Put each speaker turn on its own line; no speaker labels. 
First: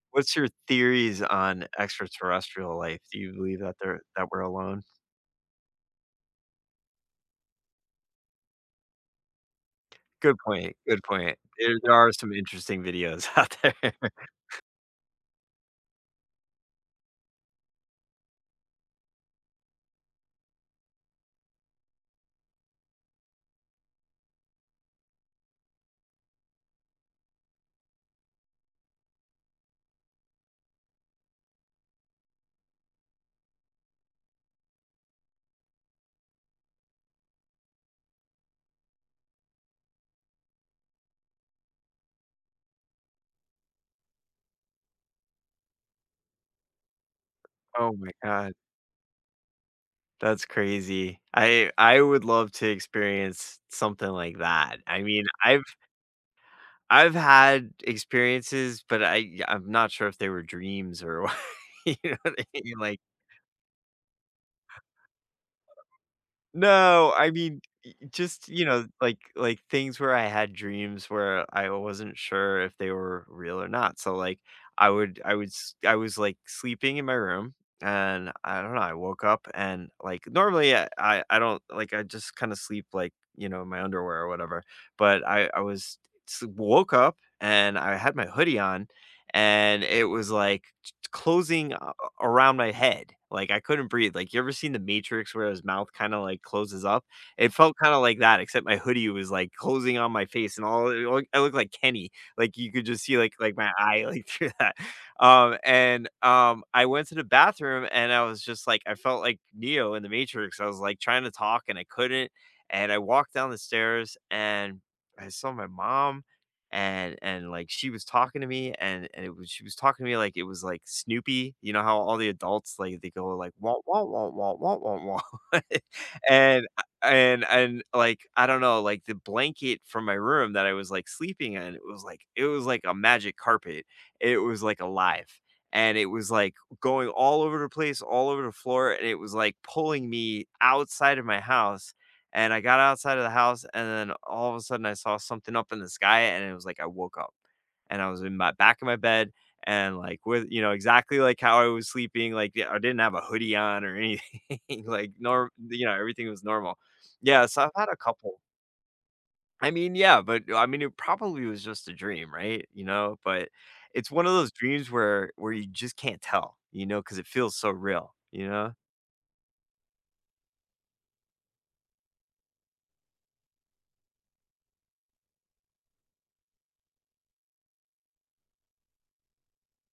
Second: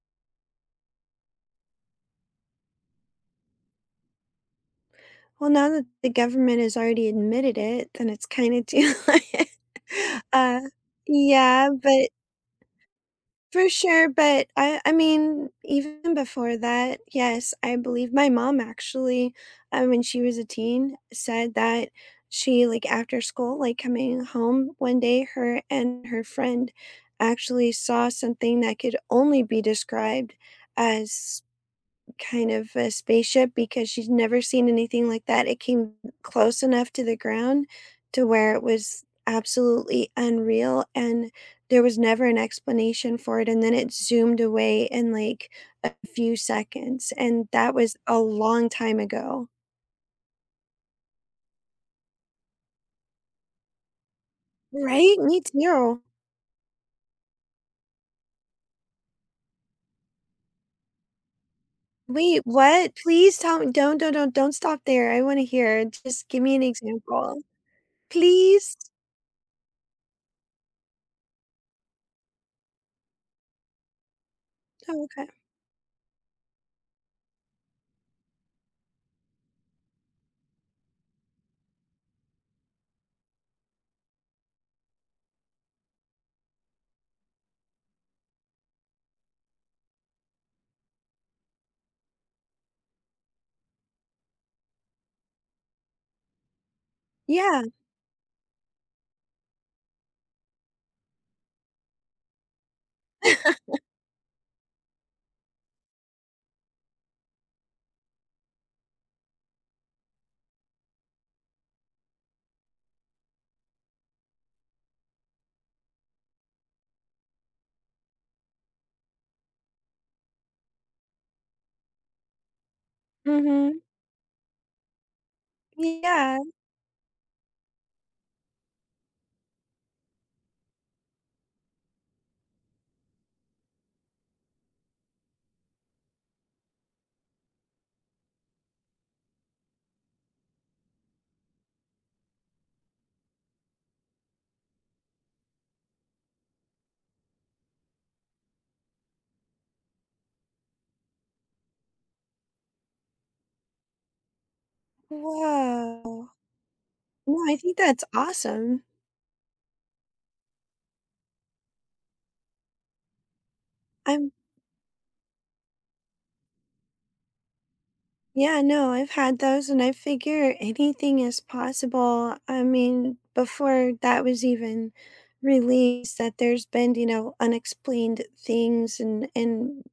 What's your theories on extraterrestrial life? Do you believe that they're that we're alone?
Well, now that the government has already admitted it, then it's kinda do, like
Good
uh,
point. Good point.
yeah,
There there
but
are some interesting videos out
For
there.
sure, but I I mean, even before that, yes, I believe my mom actually, I mean, she was a teen, said that she, like, after school, like, coming home one day, her and her friend actually saw something that could only be described as kind of a spaceship because she's never seen anything like that. It came close enough to the ground to where it was absolutely unreal and there was never an explanation for it, and then it zoomed away in, like, a few seconds. And that
Oh
was
my
a
god.
long time ago.
That's crazy. I I would love to experience something like that. I
Right?
mean,
Me
I've
too.
I've had experiences, but I I'm not sure if they were dreams or wha You know what
Wait,
I mean?
what?
Like
Please tell me, don't don't don't don't stop there, I wanna hear. Just give me an
No, I
example.
mean, y y just, you
Please?
know, like like, things where I had dreams where I wasn't sure if they were real or not, so, like, I
Oh,
would
okay.
I would s I was like sleeping in my room and I don't know, I woke up and like normally I I don't like I just kind of sleep like, you know, in my underwear or whatever but I I was s woke up and I had my hoodie on and it was, like, t t closing a a around my head. Like, I couldn't breathe. Like, you ever seen The Matrix where his mouth kinda, like, closes up? It
Yeah.
felt kinda like that, except my hoodie was, like, closing on my face and all, I i I looked like Kenny. Like, you could just see, like like, my eye, like, through that. Um, and, um, I went to the bathroom, and I was just like I felt like Neo in The Matrix. I was, like, trying to talk, and I couldn't. And I walked down the stairs, and I saw my mom. And and, like, she was talking to me, and and it was she was talking to me like it was, like, Snoopy. You know how all the adults like they go like,
Mhm.
"Womp, womp, womp, womp, womp, womp,"
Yeah.
And I and and like I don't know like the blanket from my room that I was like sleeping in, it was like it was like a magic carpet. It was like alive. And it was like going all over the place, all over the floor, and it was like pulling me outside of my house, and I got outside of the house, and then all of a sudden I saw something up in the sky, and it was like I woke up. And I was in my back of my bed and like with you know, exactly like how I was sleeping, like I didn't have a hoodie on or anything like nor you know, everything
Wow.
was normal.
Well,
Yeah,
I
so I've
think
had a
that's
couple.
awesome.
I mean, yeah, but I mean, it probably was just a dream. Right? You know? But it's one
I'm
of those dreams where where you just can't tell, you know, 'cause it feels so real. You
Yeah,
know?
no, I've had those, and I figure anything is possible. I mean, before that was even released that there's been, you know, unexplained things, and and